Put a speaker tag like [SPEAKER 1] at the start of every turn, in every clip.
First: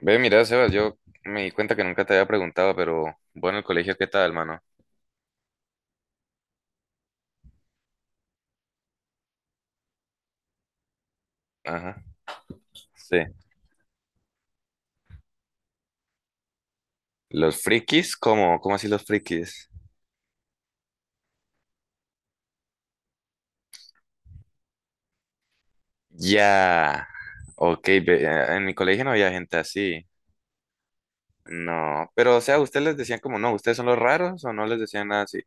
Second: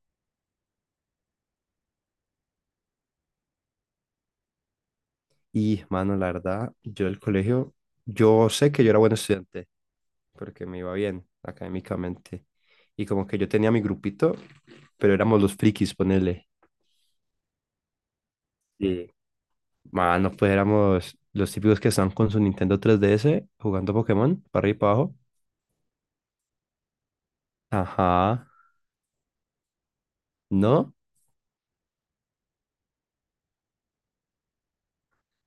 [SPEAKER 1] Ve, mira, Sebas, yo me di cuenta que nunca te había preguntado, pero bueno, el colegio, ¿qué tal, mano?
[SPEAKER 2] Y, mano, la verdad, yo del colegio, yo sé que yo era buen estudiante, porque me iba bien
[SPEAKER 1] Ajá,
[SPEAKER 2] académicamente. Y
[SPEAKER 1] sí.
[SPEAKER 2] como que yo tenía mi grupito, pero éramos los frikis, ponele.
[SPEAKER 1] ¿Los frikis? ¿Cómo? ¿Cómo así los
[SPEAKER 2] y
[SPEAKER 1] frikis?
[SPEAKER 2] Mano, pues éramos los típicos que están con su Nintendo 3DS jugando Pokémon, para arriba y para abajo.
[SPEAKER 1] Ya. Ok, ve,
[SPEAKER 2] Ajá.
[SPEAKER 1] en mi colegio no había gente así.
[SPEAKER 2] No,
[SPEAKER 1] No, pero o sea, ¿ustedes les decían como no, ustedes son los raros o no les decían nada así?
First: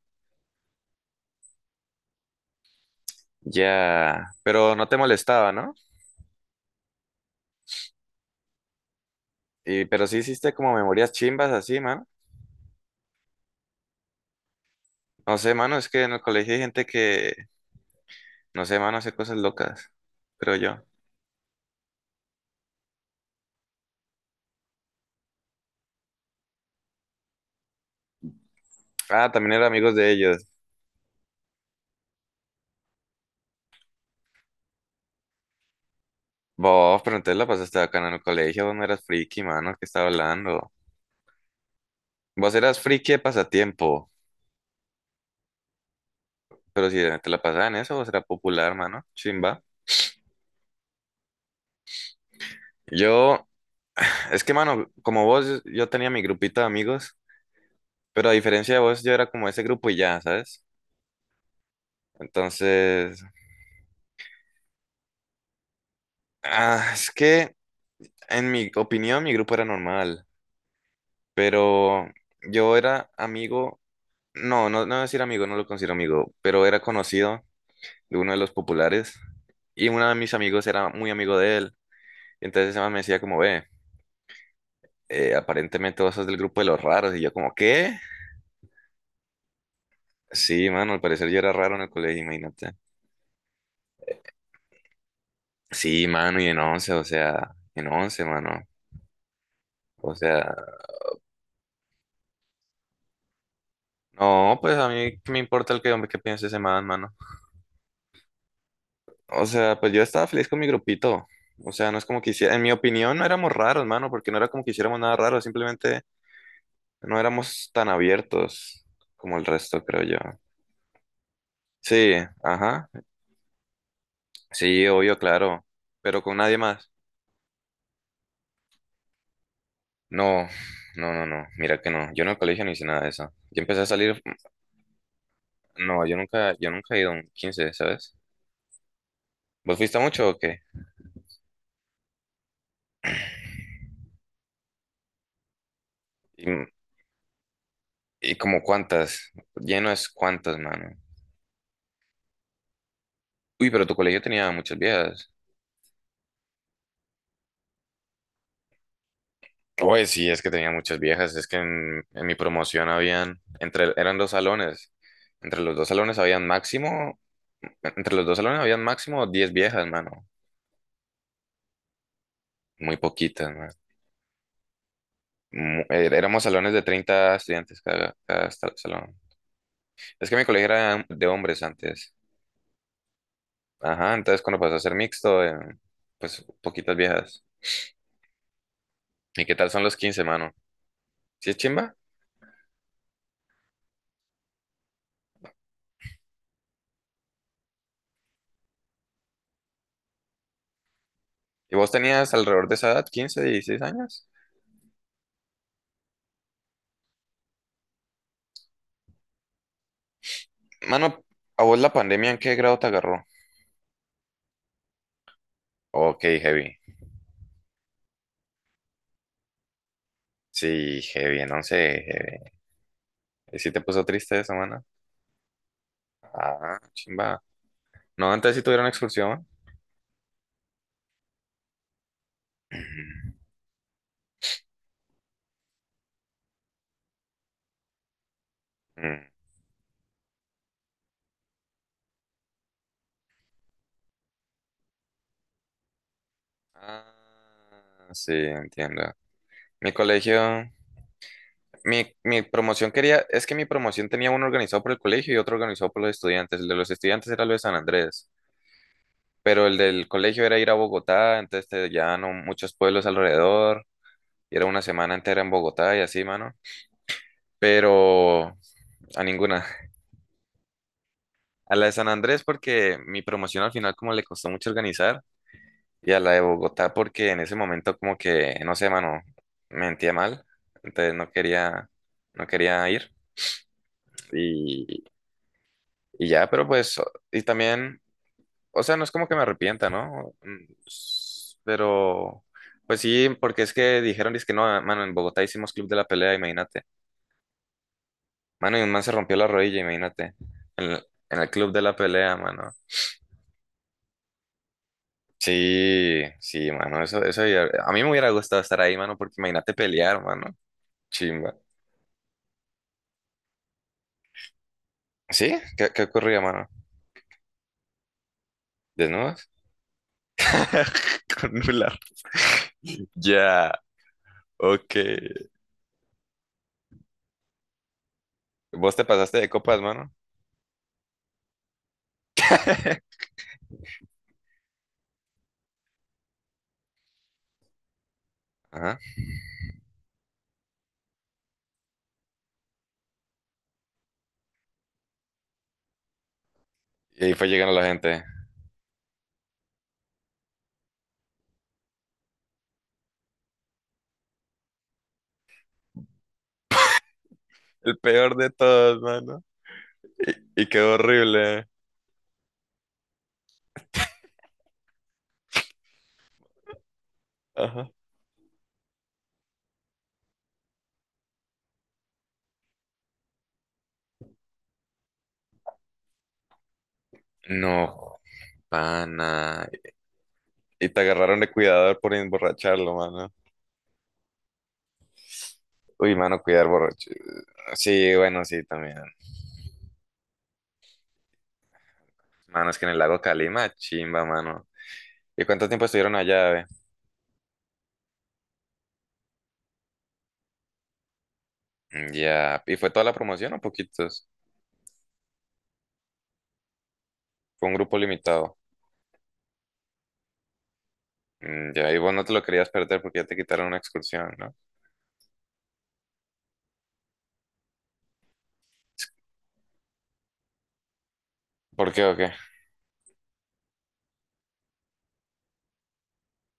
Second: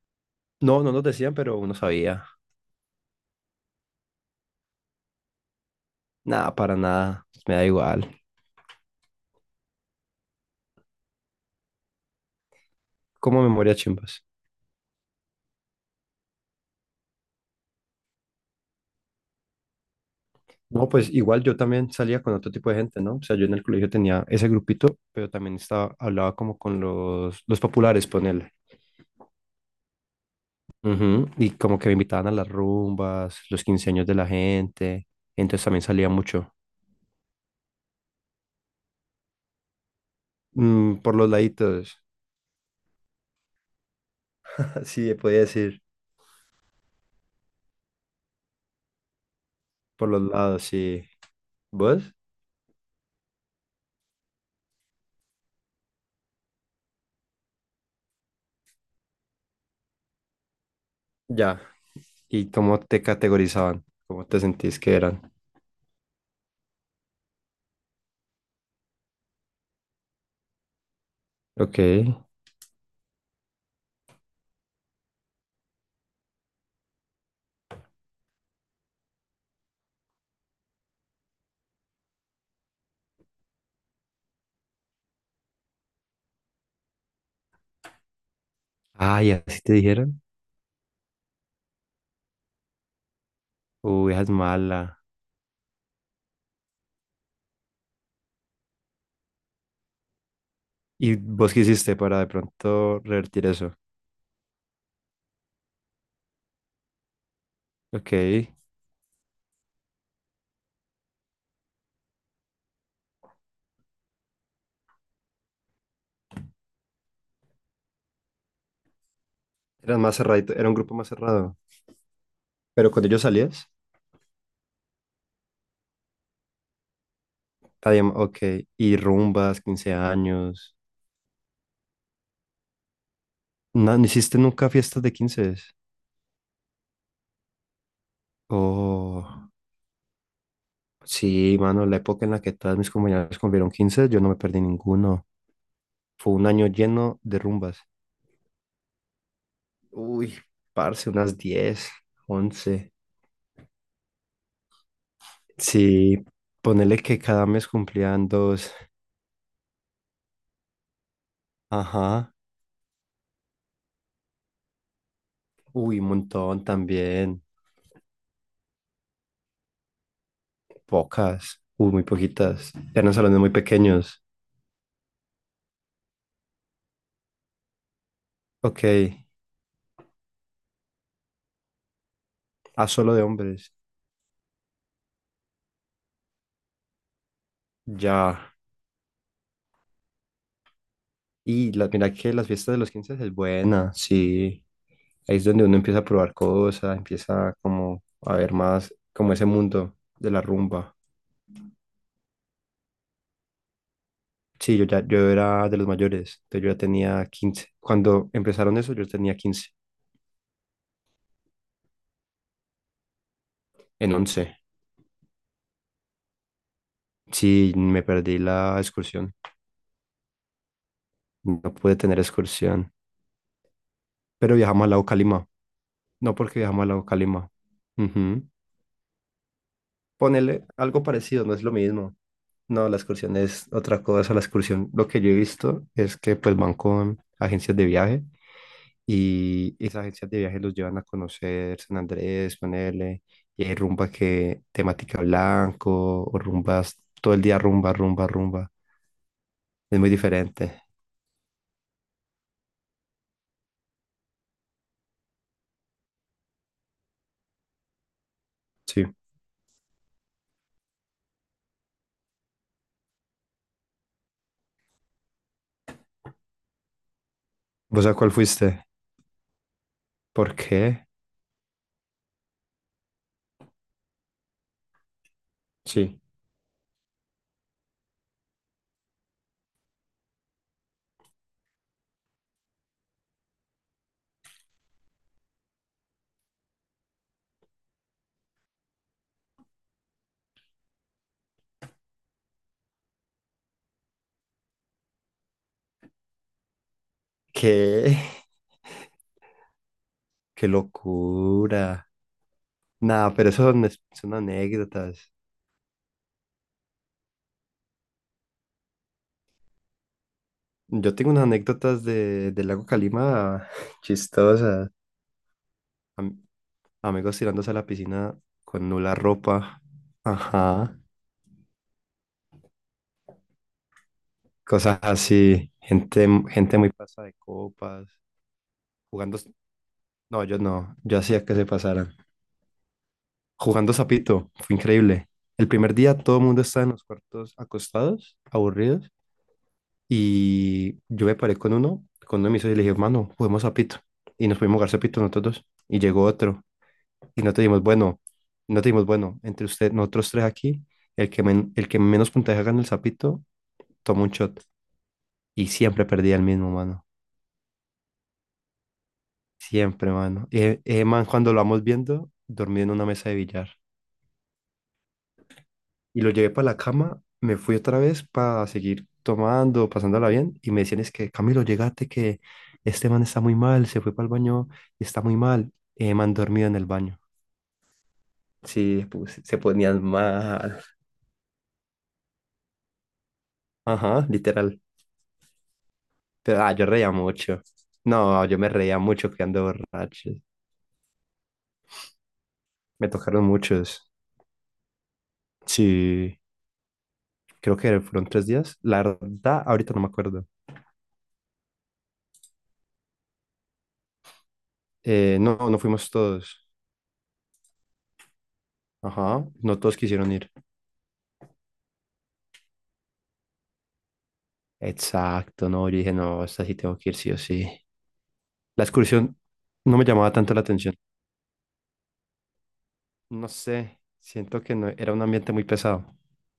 [SPEAKER 2] no, no nos decían, pero uno sabía.
[SPEAKER 1] Ya, pero no te molestaba, ¿no?
[SPEAKER 2] Nada, para nada. Me da igual.
[SPEAKER 1] Y, pero sí hiciste como memorias chimbas así, mano.
[SPEAKER 2] Como memoria chimbas.
[SPEAKER 1] No sé, mano, es que en el colegio hay gente que, no sé, mano, hace cosas locas, creo yo.
[SPEAKER 2] No, pues igual yo también salía con otro tipo de gente, ¿no? O sea, yo en el colegio tenía ese grupito, pero también estaba, hablaba como con los populares, ponele.
[SPEAKER 1] Ah, también era amigos de ellos.
[SPEAKER 2] Ujú. Y como que me invitaban a las rumbas, los quince años de la gente, entonces también salía mucho.
[SPEAKER 1] Vos, pero entonces la pasaste acá en el colegio, vos no eras friki, mano, ¿qué estaba hablando?
[SPEAKER 2] Mm, por los laditos,
[SPEAKER 1] Vos eras friki de pasatiempo,
[SPEAKER 2] sí, podía decir,
[SPEAKER 1] pero si te la pasaba en eso, vos eras popular, mano, chimba.
[SPEAKER 2] por los lados, sí. ¿Vos?
[SPEAKER 1] Yo, es que, mano, como vos, yo tenía mi grupito de amigos, pero a diferencia de vos, yo era como ese grupo y ya, ¿sabes?
[SPEAKER 2] Ya. ¿Y cómo te
[SPEAKER 1] Entonces,
[SPEAKER 2] categorizaban? ¿Cómo te sentís que eran?
[SPEAKER 1] es que, en mi opinión, mi grupo era normal,
[SPEAKER 2] Ok.
[SPEAKER 1] pero yo era amigo, no, no, no decir amigo, no lo considero amigo, pero era conocido de uno de los populares. Y uno de mis amigos era muy amigo de él. Entonces ese man me decía como, ve, aparentemente vos sos del grupo de los raros. Y yo como, ¿qué?
[SPEAKER 2] Ay, ¿así te dijeron?
[SPEAKER 1] Sí, mano, al parecer yo era raro en el colegio, imagínate.
[SPEAKER 2] Uy, esa es mala.
[SPEAKER 1] Sí, mano, y en 11, o sea, en 11, mano. O sea,
[SPEAKER 2] ¿Y vos qué hiciste para de pronto revertir eso?
[SPEAKER 1] no, pues a mí qué me importa el que, hombre, qué piense ese man, mano.
[SPEAKER 2] Ok.
[SPEAKER 1] O sea, pues yo estaba feliz con mi grupito. O sea, no es como que hiciera, en mi opinión no éramos raros, mano, porque no era como que hiciéramos nada raro, simplemente no éramos tan abiertos como el resto,
[SPEAKER 2] Eran
[SPEAKER 1] creo yo.
[SPEAKER 2] más cerradito, era un grupo más cerrado.
[SPEAKER 1] Sí, ajá.
[SPEAKER 2] Pero cuando ellos salías,
[SPEAKER 1] Sí, obvio, claro. Pero con nadie más.
[SPEAKER 2] había, ok, y rumbas, 15
[SPEAKER 1] No,
[SPEAKER 2] años.
[SPEAKER 1] no, no, no. Mira que no. Yo en el colegio no hice nada de eso. Yo empecé a
[SPEAKER 2] No, ¿no
[SPEAKER 1] salir.
[SPEAKER 2] hiciste nunca fiestas de 15?
[SPEAKER 1] No, yo nunca he ido a un 15, ¿sabes?
[SPEAKER 2] Oh,
[SPEAKER 1] ¿Vos fuiste mucho o qué?
[SPEAKER 2] sí, mano, la época en la que todas mis compañeras cumplieron 15, yo no me perdí ninguno. Fue
[SPEAKER 1] Y,
[SPEAKER 2] un año lleno de rumbas.
[SPEAKER 1] y como cuántas. Lleno es
[SPEAKER 2] Uy,
[SPEAKER 1] cuántas, mano.
[SPEAKER 2] parce, unas 10, 11.
[SPEAKER 1] Uy, pero tu colegio tenía muchas viejas.
[SPEAKER 2] Sí, ponele que cada mes cumplían dos.
[SPEAKER 1] Oye, sí, es que tenía muchas viejas. Es que en
[SPEAKER 2] Ajá.
[SPEAKER 1] mi promoción habían, eran dos salones. Entre los dos
[SPEAKER 2] Uy, un
[SPEAKER 1] salones habían
[SPEAKER 2] montón
[SPEAKER 1] máximo,
[SPEAKER 2] también.
[SPEAKER 1] Entre los dos salones habían máximo 10 viejas, mano.
[SPEAKER 2] Pocas, muy poquitas.
[SPEAKER 1] Muy
[SPEAKER 2] Eran salones muy
[SPEAKER 1] poquitas.
[SPEAKER 2] pequeños.
[SPEAKER 1] Éramos salones de 30 estudiantes cada
[SPEAKER 2] Ok,
[SPEAKER 1] salón. Es que mi colegio era de hombres antes.
[SPEAKER 2] ah, solo de hombres.
[SPEAKER 1] Ajá, entonces cuando pasó a ser mixto, pues poquitas viejas.
[SPEAKER 2] Ya.
[SPEAKER 1] ¿Y qué tal son los quince, mano? ¿Sí es
[SPEAKER 2] Y la,
[SPEAKER 1] chimba?
[SPEAKER 2] mira que las fiestas de los 15 es buena, sí. Ahí es donde uno empieza a probar cosas, empieza como a ver más como ese mundo de la rumba.
[SPEAKER 1] ¿Y vos tenías alrededor de esa edad, quince, dieciséis años?
[SPEAKER 2] Sí, yo ya yo era de los mayores, entonces yo ya tenía quince. Cuando empezaron eso, yo tenía 15,
[SPEAKER 1] Mano, ¿a vos la pandemia en qué grado te agarró?
[SPEAKER 2] en once.
[SPEAKER 1] Ok, heavy.
[SPEAKER 2] Sí, me perdí la excursión.
[SPEAKER 1] Sí, heavy, en
[SPEAKER 2] No
[SPEAKER 1] 11,
[SPEAKER 2] pude tener
[SPEAKER 1] heavy.
[SPEAKER 2] excursión.
[SPEAKER 1] ¿Y sí te puso triste esa,
[SPEAKER 2] Pero
[SPEAKER 1] mano?
[SPEAKER 2] viajamos al lago Calima. No porque
[SPEAKER 1] Ah,
[SPEAKER 2] viajamos al lago
[SPEAKER 1] chimba.
[SPEAKER 2] Calima.
[SPEAKER 1] No,
[SPEAKER 2] Ujú.
[SPEAKER 1] antes sí tuvieron expulsión.
[SPEAKER 2] Ponerle algo parecido, no es lo mismo. No, la
[SPEAKER 1] Ujú.
[SPEAKER 2] excursión es otra cosa. La excursión, lo que yo he visto es que pues van con agencias de viaje
[SPEAKER 1] Mm.
[SPEAKER 2] y esas agencias de viaje los llevan a conocer San Andrés, ponerle, y hay rumba que temática blanco o rumbas,
[SPEAKER 1] Ah,
[SPEAKER 2] todo el día rumba, rumba,
[SPEAKER 1] sí,
[SPEAKER 2] rumba.
[SPEAKER 1] entiendo. Mi
[SPEAKER 2] Es muy
[SPEAKER 1] colegio,
[SPEAKER 2] diferente.
[SPEAKER 1] mi promoción quería, es que mi promoción tenía uno organizado por el colegio y otro organizado por los estudiantes. El de los estudiantes era lo de San Andrés,
[SPEAKER 2] Sí.
[SPEAKER 1] pero el del colegio era ir a Bogotá, entonces te llevaban a muchos pueblos alrededor, y era una semana entera en Bogotá y así, mano.
[SPEAKER 2] ¿Vos a cuál
[SPEAKER 1] Pero
[SPEAKER 2] fuiste?
[SPEAKER 1] a ninguna.
[SPEAKER 2] ¿Por qué?
[SPEAKER 1] A la de San Andrés porque mi promoción al final como le costó mucho organizar, y
[SPEAKER 2] Sí.
[SPEAKER 1] a la de Bogotá porque en ese momento como que, no sé, mano, mentía mal, entonces no quería, ir. Y, Y ya, pero pues, y también, o sea, no es como que me arrepienta, ¿no? Pero, pues sí, porque es que dijeron, es que no, mano, en Bogotá hicimos club de la pelea, imagínate.
[SPEAKER 2] ¿Qué?
[SPEAKER 1] Mano, y un man se rompió la rodilla, imagínate.
[SPEAKER 2] ¡Qué
[SPEAKER 1] En el club de la
[SPEAKER 2] locura!
[SPEAKER 1] pelea, mano.
[SPEAKER 2] Nada, pero son anécdotas.
[SPEAKER 1] Sí, sí, mano, eso, a mí me hubiera gustado estar ahí, mano, porque imagínate pelear, mano.
[SPEAKER 2] Yo tengo unas
[SPEAKER 1] Chimba.
[SPEAKER 2] anécdotas de, del lago Calima chistosas.
[SPEAKER 1] ¿Sí? ¿Qué ocurría,
[SPEAKER 2] Am-
[SPEAKER 1] mano?
[SPEAKER 2] Amigos tirándose a la piscina con nula
[SPEAKER 1] ¿Desnudos?
[SPEAKER 2] ropa. Ajá.
[SPEAKER 1] Con nular. Ya, ok.
[SPEAKER 2] Cosas así. Gente muy pasada de copas.
[SPEAKER 1] ¿Vos te pasaste
[SPEAKER 2] Jugando.
[SPEAKER 1] de copas, mano?
[SPEAKER 2] No, yo no. Yo hacía que se pasaran. Jugando sapito. Fue increíble. El primer día todo el mundo estaba en los cuartos acostados,
[SPEAKER 1] Ajá.
[SPEAKER 2] aburridos. Y yo me paré con uno de mis socios y le dije, mano, juguemos sapito. Y nos pudimos jugar sapito nosotros dos. Y llegó otro.
[SPEAKER 1] Y ahí
[SPEAKER 2] y
[SPEAKER 1] fue
[SPEAKER 2] no
[SPEAKER 1] llegando
[SPEAKER 2] tenemos
[SPEAKER 1] la
[SPEAKER 2] bueno,
[SPEAKER 1] gente.
[SPEAKER 2] no tenemos bueno, entre usted, nosotros tres aquí, el que menos puntaje gana el sapito, toma un shot. Y siempre perdía el mismo, mano.
[SPEAKER 1] El peor de todos, mano.
[SPEAKER 2] Siempre, mano. Y
[SPEAKER 1] Y
[SPEAKER 2] e-
[SPEAKER 1] quedó
[SPEAKER 2] ese man, cuando lo
[SPEAKER 1] horrible.
[SPEAKER 2] vamos viendo, dormía en una mesa de billar. Y lo llevé para la cama, me fui
[SPEAKER 1] Ajá.
[SPEAKER 2] otra vez para seguir tomando, pasándola bien. Y me decían, es que Camilo, llegate que este man está muy mal, se fue para el baño y está muy mal. Ese man dormido en el baño.
[SPEAKER 1] No,
[SPEAKER 2] Sí, pues, se
[SPEAKER 1] pana.
[SPEAKER 2] ponían mal.
[SPEAKER 1] Y te agarraron de cuidador por emborracharlo, mano.
[SPEAKER 2] Ajá, literal.
[SPEAKER 1] Uy, mano,
[SPEAKER 2] Pero,
[SPEAKER 1] cuidar
[SPEAKER 2] ah, yo
[SPEAKER 1] borracho.
[SPEAKER 2] reía mucho.
[SPEAKER 1] Sí, bueno,
[SPEAKER 2] No, yo
[SPEAKER 1] sí,
[SPEAKER 2] me
[SPEAKER 1] también.
[SPEAKER 2] reía mucho quedando borracho.
[SPEAKER 1] Mano, es que en el
[SPEAKER 2] Me
[SPEAKER 1] lago
[SPEAKER 2] tocaron
[SPEAKER 1] Calima,
[SPEAKER 2] muchos.
[SPEAKER 1] chimba, mano. ¿Y cuánto tiempo estuvieron
[SPEAKER 2] Sí,
[SPEAKER 1] allá, ve?
[SPEAKER 2] creo que fueron 3 días. La verdad, ahorita no me acuerdo.
[SPEAKER 1] Mm, ya. ¿Y fue toda la promoción o poquitos?
[SPEAKER 2] No, no fuimos todos.
[SPEAKER 1] Fue un grupo limitado.
[SPEAKER 2] Ajá, no todos quisieron ir.
[SPEAKER 1] Mm, ya, y vos no te lo querías perder porque ya te quitaron una excursión, ¿no?
[SPEAKER 2] Exacto, no, yo dije, no, esta sí tengo que ir, sí o sí. La excursión no me llamaba tanto la atención.
[SPEAKER 1] ¿Por qué o qué?
[SPEAKER 2] No sé, siento que no, era un ambiente muy pesado.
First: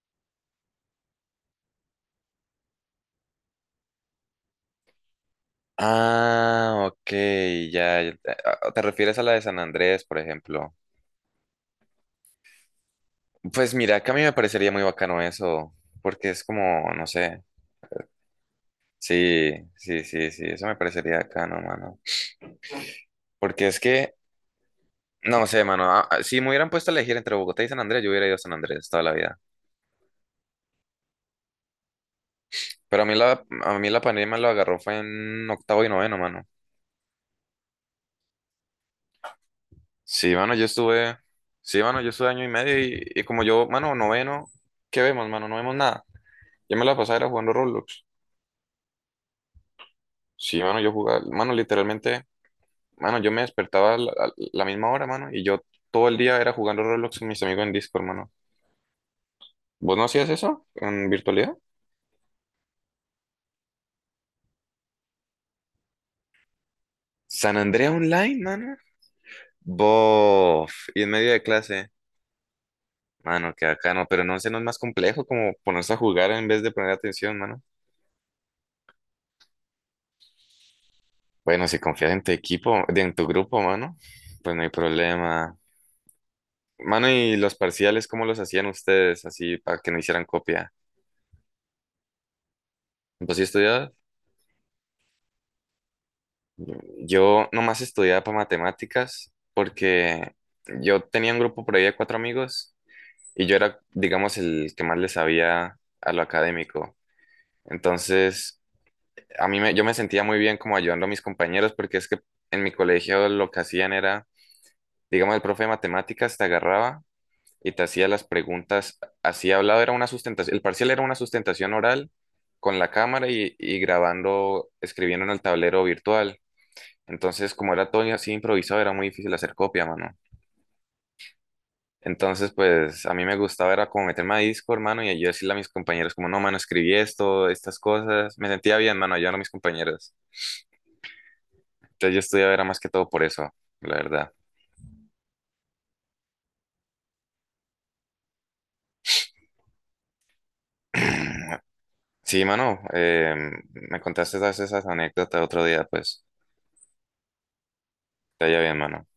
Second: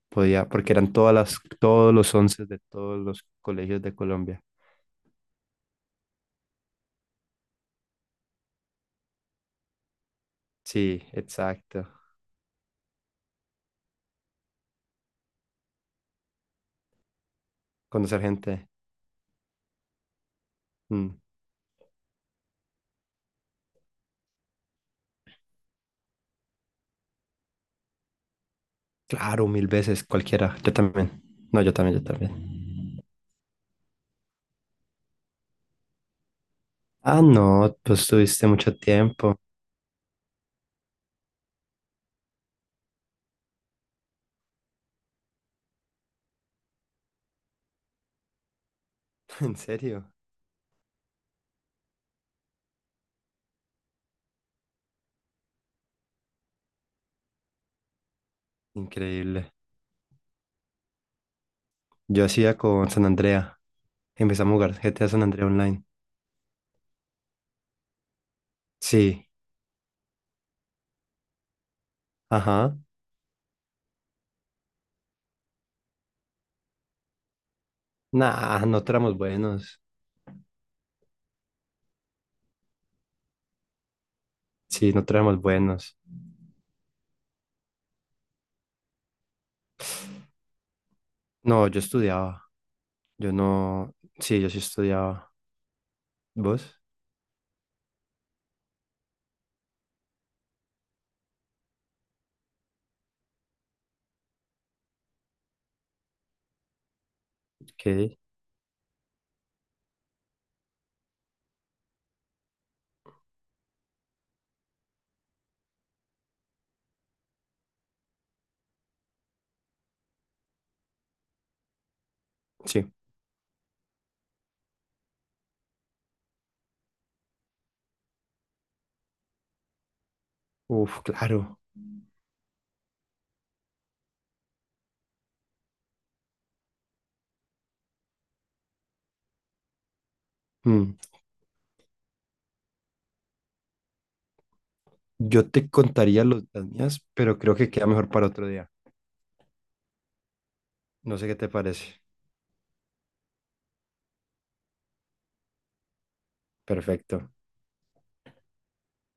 [SPEAKER 2] Podía, porque eran todos los once de todos los colegios de Colombia.
[SPEAKER 1] Ah, ok, ya. ¿Te refieres a la de San Andrés, por ejemplo?
[SPEAKER 2] Sí, exacto.
[SPEAKER 1] Pues mira, que a mí me parecería muy bacano eso, porque es como, no sé,
[SPEAKER 2] Conocer gente.
[SPEAKER 1] sí, sí, sí, sí, eso me parecería
[SPEAKER 2] Mm.
[SPEAKER 1] bacano, mano. Porque es que, no sé, mano, si me hubieran puesto a elegir entre Bogotá y San Andrés, yo hubiera ido a San Andrés toda la vida.
[SPEAKER 2] Claro, mil veces, cualquiera. Yo también. No, yo también, yo también.
[SPEAKER 1] Pero a mí la pandemia lo agarró fue en octavo y noveno, mano.
[SPEAKER 2] Ah, no, pues tuviste mucho tiempo.
[SPEAKER 1] Sí, mano, sí, mano, yo estuve año y medio y como yo, mano, noveno, ¿qué vemos, mano? No vemos nada. Yo me la pasaba era jugando Roblox.
[SPEAKER 2] En serio.
[SPEAKER 1] Sí, mano, yo jugaba, mano, literalmente, mano, yo me despertaba a la, misma hora, mano, y yo todo el día era jugando Roblox con mis amigos en Discord, mano.
[SPEAKER 2] Increíble.
[SPEAKER 1] ¿Vos no hacías eso en virtualidad?
[SPEAKER 2] Yo hacía con San Andrea. Empezamos a jugar GTA San Andrea Online.
[SPEAKER 1] San Andrea Online, mano.
[SPEAKER 2] Sí.
[SPEAKER 1] Bof, y en medio de clase,
[SPEAKER 2] Ajá.
[SPEAKER 1] mano, que acá no, pero no sé, no es más complejo como ponerse a jugar en vez de poner atención, mano.
[SPEAKER 2] Nah, no éramos buenos.
[SPEAKER 1] Bueno, si confías en tu equipo, en tu grupo, mano, pues no hay
[SPEAKER 2] Sí, no éramos
[SPEAKER 1] problema.
[SPEAKER 2] buenos.
[SPEAKER 1] Mano, ¿y los parciales cómo los hacían ustedes así para que no hicieran copia?
[SPEAKER 2] No, yo estudiaba. Yo
[SPEAKER 1] Pues sí estudiaba.
[SPEAKER 2] no. Sí, yo sí estudiaba. ¿Vos?
[SPEAKER 1] Yo nomás estudiaba para matemáticas porque yo tenía un grupo por ahí de cuatro amigos y yo era, digamos, el que más le sabía a lo académico.
[SPEAKER 2] ¿Qué?
[SPEAKER 1] Entonces, yo me sentía muy bien como ayudando a mis compañeros porque es que en mi colegio lo que hacían era, digamos, el profe de matemáticas te agarraba y te hacía las preguntas así hablado, era una sustentación, el parcial era una sustentación oral con la
[SPEAKER 2] Sí.
[SPEAKER 1] cámara y grabando, escribiendo en el tablero virtual. Entonces, como era todo así improvisado, era muy difícil hacer copia, mano.
[SPEAKER 2] Uf, claro.
[SPEAKER 1] Entonces, pues a mí me gustaba, era como meterme a disco, hermano, y yo decirle a mis compañeros, como, no, mano, escribí esto, estas cosas. Me sentía bien, mano, ayudando a mis compañeros.
[SPEAKER 2] Mm.
[SPEAKER 1] Entonces, yo estudiaba era más que todo por eso, la verdad.
[SPEAKER 2] Yo te contaría los, las mías, pero creo que queda mejor para otro día. No sé qué te parece.
[SPEAKER 1] Sí, mano, me contaste todas esas anécdotas otro día, pues,
[SPEAKER 2] Perfecto.
[SPEAKER 1] te haya bien, mano.